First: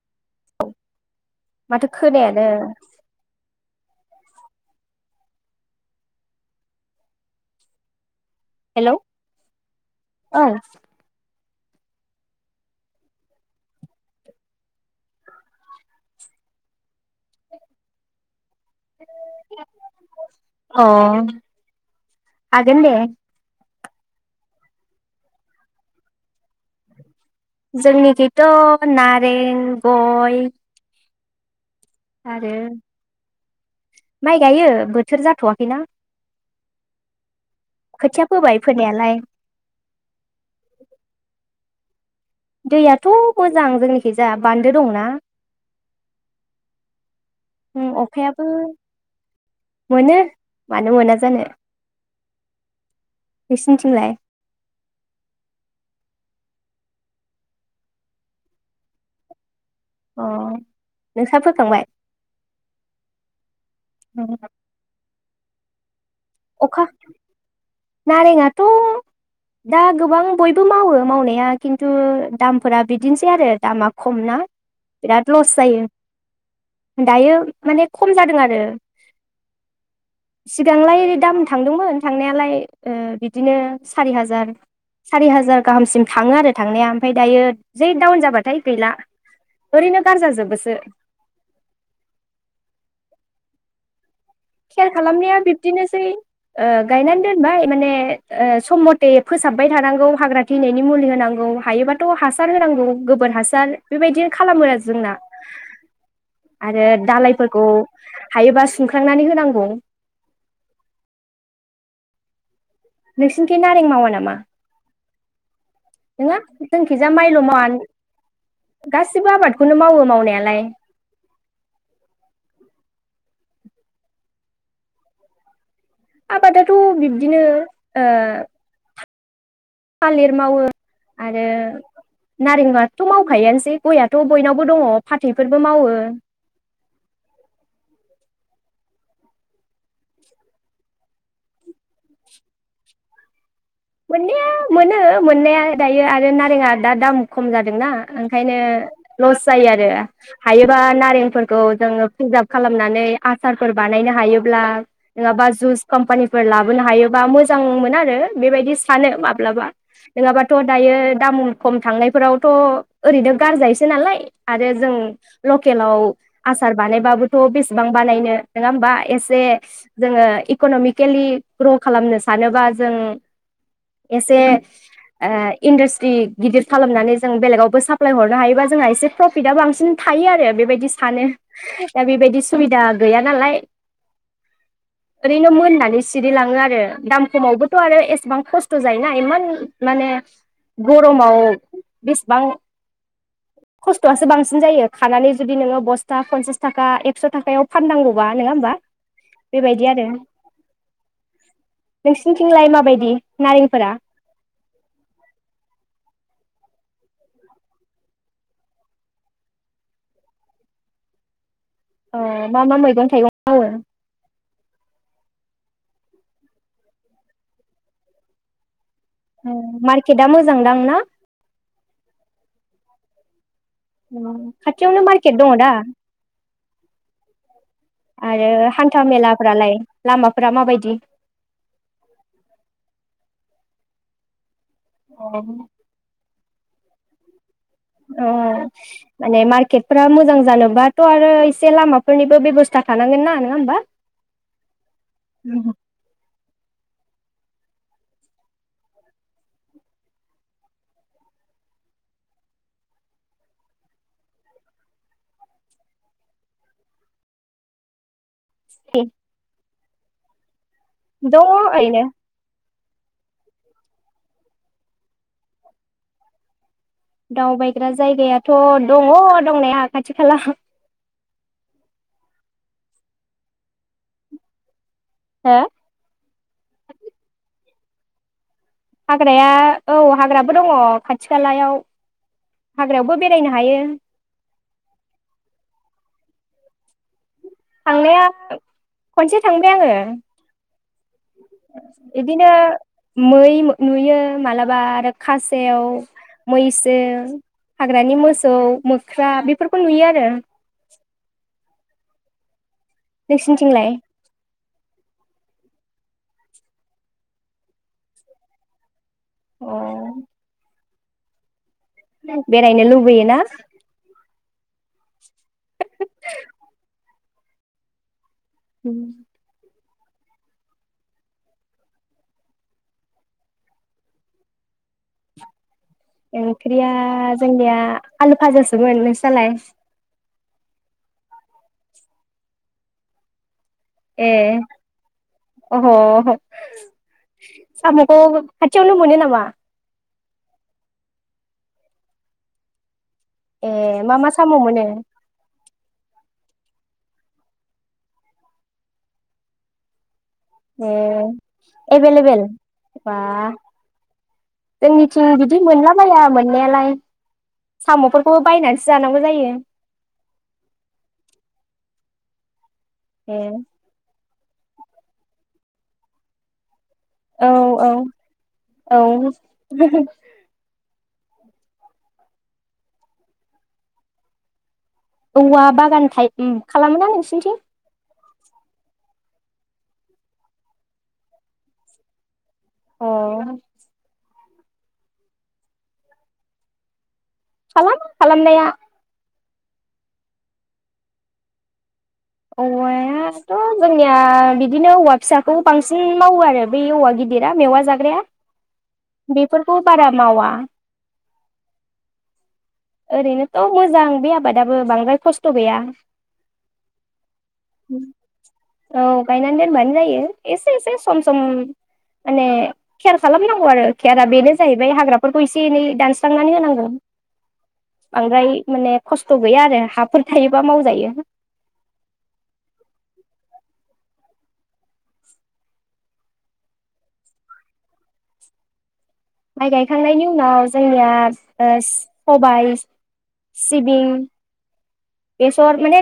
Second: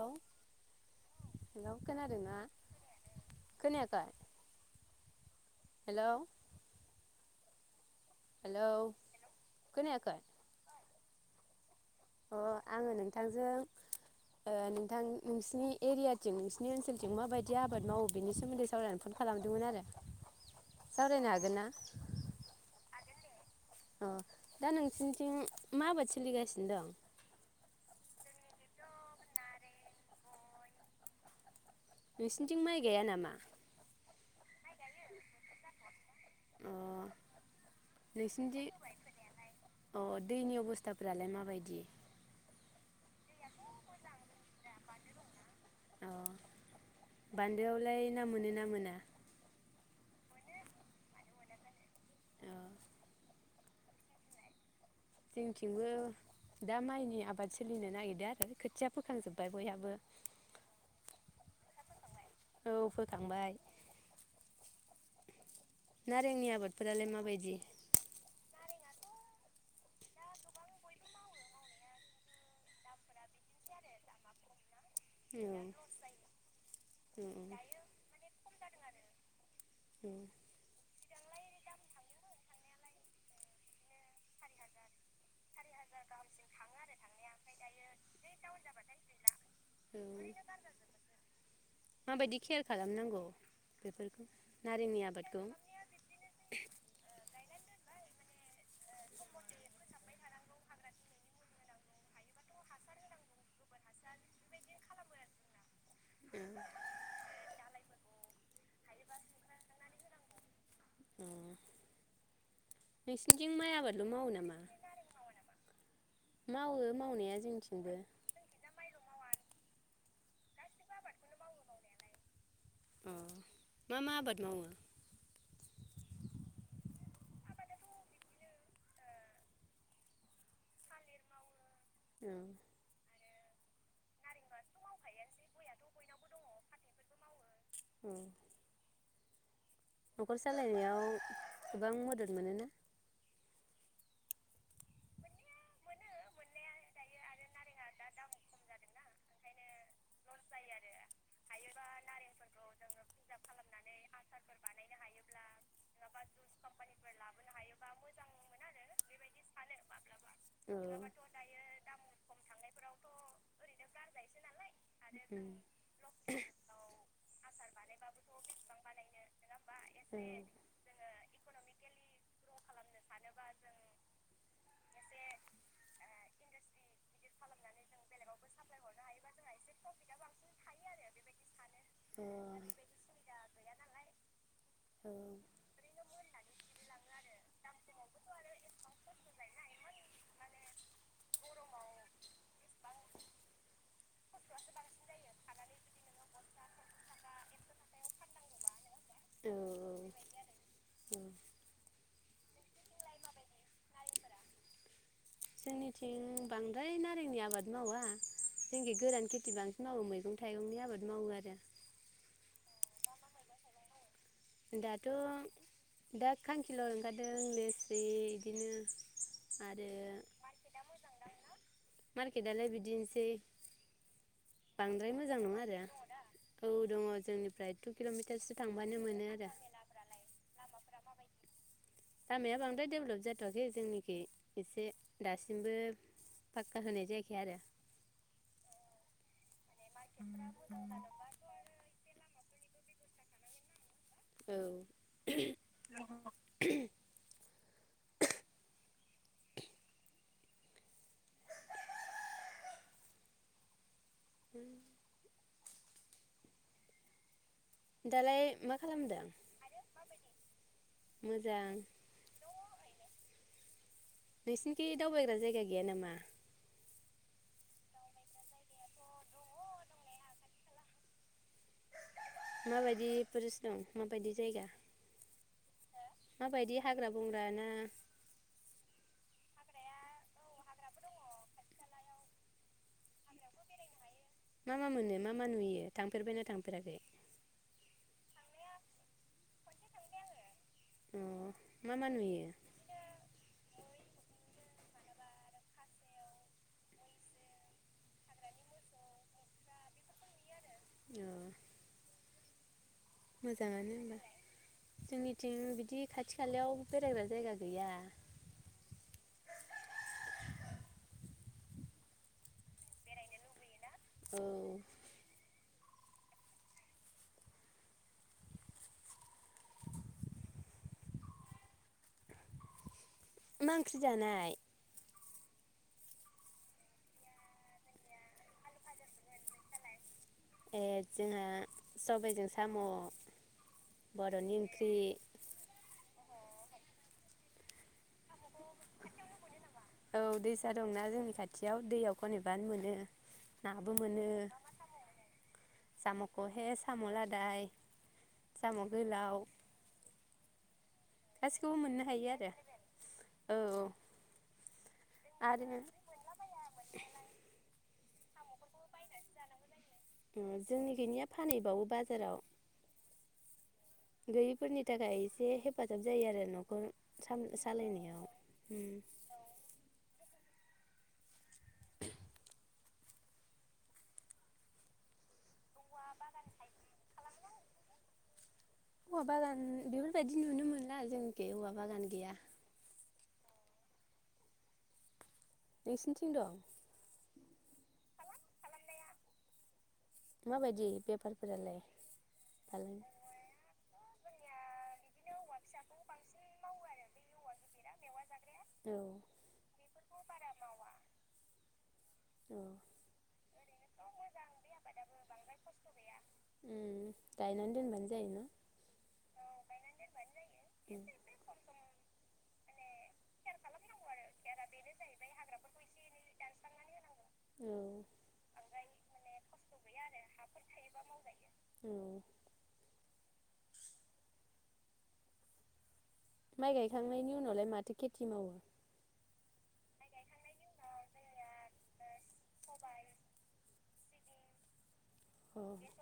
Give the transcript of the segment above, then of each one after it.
Hello hello माथो खोनादों ना खोनायानो खोनायाखै [unintelligible] हेल' हेलौ खोनायाखै? औ अ आङो नोंथांजों ओ नोंथां नोंसिनि एरियाथिं नोंसोरनि ओनसोलथिं माबायदि आबाद मावो बेनि सोमोन्दै सावरायनो फन खालामदोंमोन आरो अ सावरायनो हागोन ना? हागोन दे अ दा नोंसिनिथिं मा आबाद सोलिगासिनो दं? जोंनिखैथ' नारें, गय आरो नोंसिनिथिं माइ गाया नामा? माइ गायो बोथोर जाथ'वाखैना। अ खोथिया फोबाय फोनायालाय नोंसिनिथिं अ दैनि अबस्थाफोरालाय माबायदि? दैयाथ' मोजां जोंनिखैजा बान्दो दं ना। अ उम बान्दोआवलाय ना अखायाबो मोनोना मोना? मोनो मानो मोना जानो। अ नोंसिनिथिंलाय? जोंथिंबो दा माइनि आबाद सोलिनो नागिरदों आरो खोथिया फोखांजोब्बाय। बयहाबो। खांबाय। औ फोखांबाय। नारेंनि आबादफोरालाय माबायदि? थ' दा गोबां बयबो मावो मावनाया किन्तु दामफोरा बिदिनोसै आरो दामा खम ना। बिराद औ लस औ जायो औ दायो माने खम जादों आरो सिगांलाय दाम थांदोंमोन थांनायालाय ओ बिदिनो सारि हाजार सारि हाजार गाहामसिम थाङो आरो थांनाया ओमफाय दायो जै डाउन जाबाथाय गैला ओरैनो औ गार जाजोबोसो। माबायदि केयार [inaudible] खेयार नारेंनि खालामनाया आबादखौ बिबदिनोसै ओ गायनानै दोन बाय माने ओ सम मते फोसाबबाय थानांगौ हाग्रा थैनायनि मुलि होनांगौ हायोबाथ' हासार होनांगौ गोबोर हासार बेबायदि खालामो आरो जोंना। आरो दालायफोरखौ हायोबा सुमखांनानै हो। नांगौ। [inaudible] नोंसिनिथिं माइ नारें मावा आबादल' मावो नामा नङा मावो जोंनिथिंजाय मावनाया माइल' मावा जोंथिंबो गाससिबो आबादखौनो मावो मावनायालाय। अ मा मा आबाद मावो? आबादाथ' बिब्दिनो ओ थालिर मावो आरो नारेंआथ' माव खायोनोसै गयाथ' बयनावबो दङ फाथैफोरबो मावो। [unintelligible] न'खर सालायनायाव गोबां मदद मोनोना? मोननाया मोनो मोननाया दायो आरो नारेंआ दा दाम खम जादोंना ओंखायनो लस जायो आरो हायोबा नारेंफोरखौ जोङो प्रिजार्भ खालामनानै आसारफोर बानायनो हायोब्ला नङाबा जुस कम्पानिफोर लाबोनो हायोबा मोजां मोन आरो बेबायदि माब्लाबा नङाबाथ' दायो औ दाम खम थांनायफोरावथ' ओरैनो गारजायोसो नालाय आरो जों उम लकेलाव आसार बानायबाबोथ' बेसेबां बानायनो नङा होमबा एसे औ जोङो इक'नमिकेलि ग्र' खालामनो सानोबा जों एसे ओ इन्डास्ट्रि गिदिर खालामनानै जों बेलेगावबो साप्लाय हरनो हायोबा जोंहा एसे प्रफिटआ बांसिन थायो आरो बेबायदि सानो दा बेबायदि सुबिदा गैया नालाय औ ओरैनो नानै सिरिलाङो आरो दाम खमावबोथ' आरो एसेबां खस खस्थ' जायोना इमान माने गरमाव बेसेबां खस्थ'आसो बांसिन जायो खानानै जुदि नोङो बसथा पनसास थाखा एकस' थाखायाव फाननांगौबा नङा होमबा बेबायदि आरो। औ। नोंसिनिथिंलाय माबायदि? नारेंफोरा जोंनिथिं बांद्राय नारेंनि आबाद मावा जोंखि गोरान खेथि बांसिन मावो मैगं थाइगंनि आबाद मावो आरो। अ मा मा मैगं थाइगं मावो? दाथ' दा खांखिल' ओंखारदों लेस्रि बिदिनो आरो मार्केटआ मोजांदां मार्केटदा मोजां ना नोंना मार्केटदालाय बिदिनोस सै [inaudible] खाथियावनो मार्केट दङ नङा दा? आरो औ दङ जोंनिफ्राय टु किलमिटारसो थांबानो मोनो आरो। फोरालाय लामाफोरा मा बायदि लामाया बांद्राय देभेलप जाया जाथ'आखै जोंनिखै एसे दासिमबो पकका जानाय जायाखै आरो। अ माने मार्केट फोरा मोजां जानोबाथ आरो एसे लामाफोरनि बेबस्था थानांगोन ना नङा होमबा? औ उम्म दालाय मा खालामदों? दङ मोजां आयनो। नोंसिनिखि दावबायग्रा जायगा गैया नामा? दावबायग्रा जायगायाथ दङ दंनाया खाथि खाला। माबायदि पुरिस्ट दं माबायदि जायगा हो माबायदि हाग्रा बंग्रा ना हाग्राया औ हाग्राबो दंङ खाथि खालायाव हाग्रायावबो बेरायनो हायो मा मा मोनो मा मा नुयो थांफेरबायना थांफेराखै थांनाया खनसे थांबाय आंङो अ मा मा नुयो बिदिनो मै नुयो मालाब माबा आरो खासेव मैसो हाग्रानि मोसौ मोख्रा बेफोरखौ नुयो आरो औ नोंसिनिथिंलाय मोजांङानो होमबा जोंनिथिं बिदि खाथि खालायाव बेरायग्रा जायगा गैया अ बेरायनो लुबैयो ना औ [unintelligible] उम मा ओंख्रि जानाय ओंख्रिया जोंनिया आलु फाजासोमोन नोंस्रानालाय ए जोंहा सबायजों साम' बर'नि एह ओंख्रि अ सामखौ खाथियावनो मोनो नामा औ दैसा दंना जोंनि खाथियाव दैयाव खनहैबानो मोनो ए नाबो मा मा साम मोनो सामखौ हे साम लादाय साम गोलाव ए गासिखौबो मोननो हायो एभेलेबेल आरो बा औ औ जोंनिथिं बिदि आरो मोनलाबाया मोननायालाय साम'फोरखौबो बायनानैसो जानांगौ जायो जोंनि थिंनिनाया फानहैबावो बाजाराव ए गोरिबफोरनि थाखाय एसे हेफाजाब जायो आरो नखर औ औ सालायनायाव औ औवा बागान था खालामो नोंसोरनिथिं हौवा बागान बेफोरबायदि नुनो मोनला जोंखि हौवा बागान गैया अ नोंसोरनिथिं दं खालामो खालामनाया माबायदि बेफारफोरालाय फालां औवायाथ' जोंनिया बिदिनो औवा फिसाखौ बांसिन मावो आरो बे औवा गिदिरा मेवा जाग्राया औ बेफोरखौ बारा मावा औ ओरैनोथ' मोजां बे आबादाबो बांद्राय खस्थ' गैया उम गायनानै दोनबानो जायोना औ गायनानै दोनबानो जायो एसे एसे सम सम माने केयार खालामनांगौ आरो केयारा बेनो जाहैबाय हाग्राफोरखौ एसे एनै दानस्रांनानै होनांगौ। औ बांद्राय माने खस्थ' गैया आरो हाफोर थायोबा मावजायो। औ माइ गायखांनायनि उनावलाय माथो खेथि मावो। माइ गायखांनायनि उनाव जोंनिया सबाइ सिबिं अ बेसर माने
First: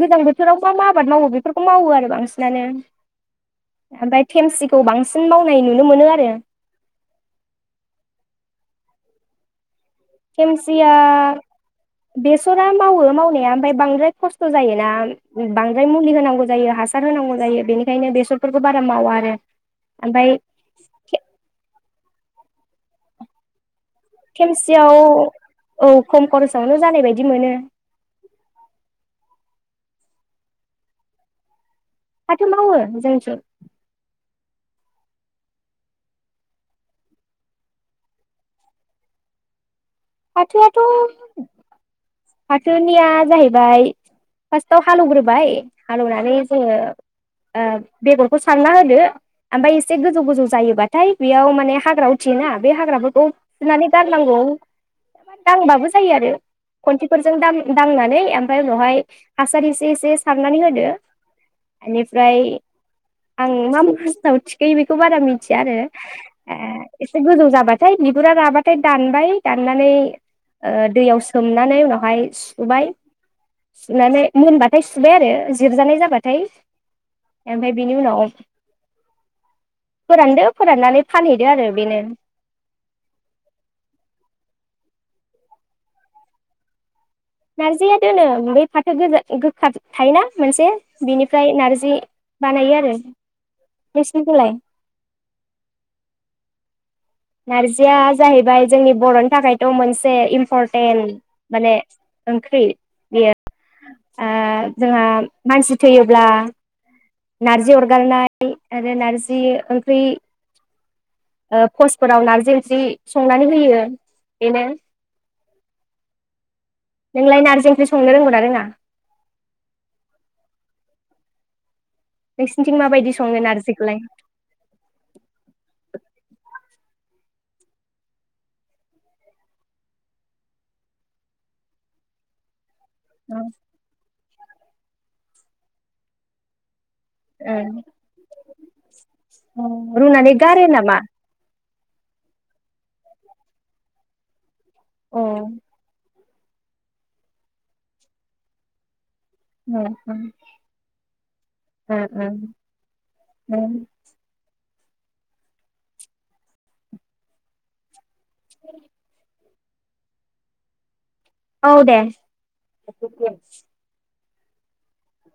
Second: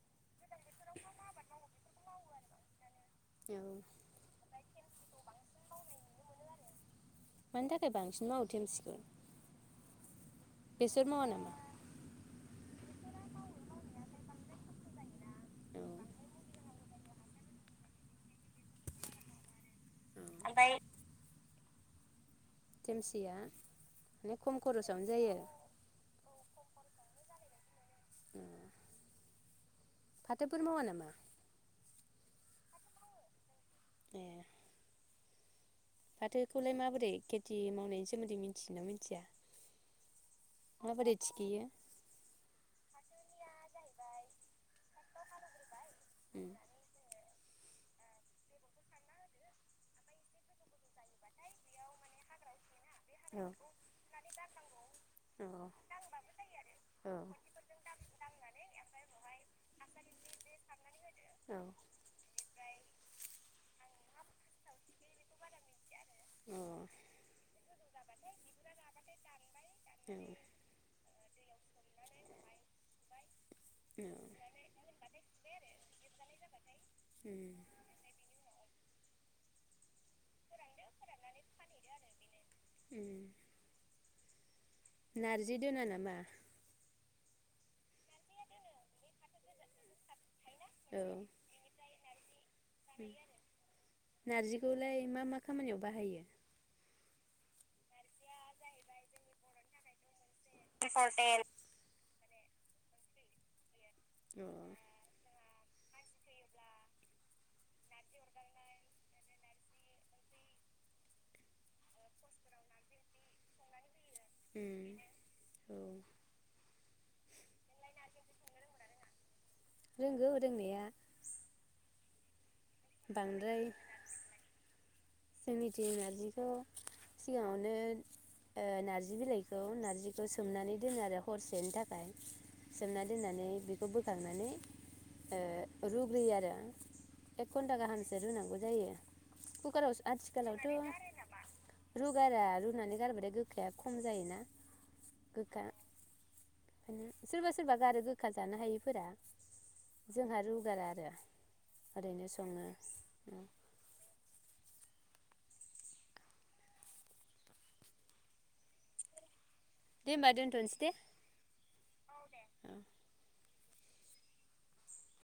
गोजां बोथोराव मा मा आबाद मावो बेफोरखौ मावो आरो बांसिनानो औ ओमफ्राय थेमसिखौ बांसिन मावनाय नुनो मोनो आरो। मानि थाखाय बांसिन [inaudible] खेमसिया बेसर मावा नामा बेसरा मावो मावनाया ओमफ्राय बांद्राय खस्थ' जायोना औ बांद्राय मुलि होनांगौ जायो हा हार होनांगौ जायो बेनिखायनो बेसरफोरखौ बारा मावा आरो। ओमफ्राय जेमसिया। खेमसियाव औ। खरसयावनो जानाय बायदि मोनो। [inaudible] फाथोफोर मावा नामा? फाथो मावो जोंनिथिं। ए फाथोखौलाय माबोरै खेथि मावनायनि सोमोन्दै मिथियो ना मिथिया। फाथोआथ'' माबोरै थिखोयो फाथोनिया जाहैबाय फार्स्टआव हालौवग्रोबाय। हालौनानै उम जोङो ओ बेगरखौ सारना होदो ओमफ्राय एसे गोजौ गोजौ जायोबाथाय बेयाव माने हाग्रा उथियोना बे हाग्राफोरखौ औ फुनानै गारनांगौ औ बाबो जायो आरो। औ खुन्थिफोरजों दाम दांनानै ओमफ्राय उनावहाय हासार इसे इसे सारनानै होदो औ इनिफ्राय आं मा [unintelligible] खौ बारा मिथिया आरो ओ औ एसे गोजौ जाबाथाय बिगुरा राबाथाय दानबाय दाननानै ओ दैयाव सो सोमनानै उनाव हाय सुबाय सुनानै औ मोनबाथाय सुबाय आरो जिरजानाय जाबाथाय उम ओमफाय बेनि उनाव फोरानदो फोराननानै फानहैदो आरो बेनो उम नारजि दोना नामा नारजिया दोनो बै फाथो गोजा गोखा थायोना मोनसे औ बिनिफ्राय नारजि बानायो आरो। नोंसिनिखौलाय नारजिखौलाय मा मा खामानियाव बाहायो। नारजिया जाहैबाय जोंनि बर'नि थाखायथ' मोनसे इन फरतेन माने ओंख्रि बेयो। ओ अ उम जोंहा मानसि थैयोब्ला नारजि अरगारनाय आरो नारजि ओंख्रि ओ भस फोराव नारजि ओंख्रि संनानै होयो इनो औ नोंलाय नारजि ओंख्रि संनो रोंगौना रोङा। रोंगौ रोंनाया नोंसिनिथिं माबायदि सङो बांद्राय नारजिखौलाय। जोंनिथिं नारजिखौ सिगाङावनो ओ नार्जि बिलाइखौ नार्जिखौ सोमनानै दोनो आरो हरसेनि थाखाय सोमना दोननानै बेखौ बोखांना माने ओ रुग्रोयो आरो एक ओ घन्टा गाहामसो रुनांगौ जायो अ कुकार आवसो रुनानै गारो नामा रुगारा रुनानै गारबाथाय गोखाया खम जायोना ओ गथा सोरबा सोरबा गारो गोखा जानो हायिफोरा ओ जोंहा रुगारा आरो ओ ओरैनो सङो ओ औ दे होमबा दोनथ'नोसै दे औ दे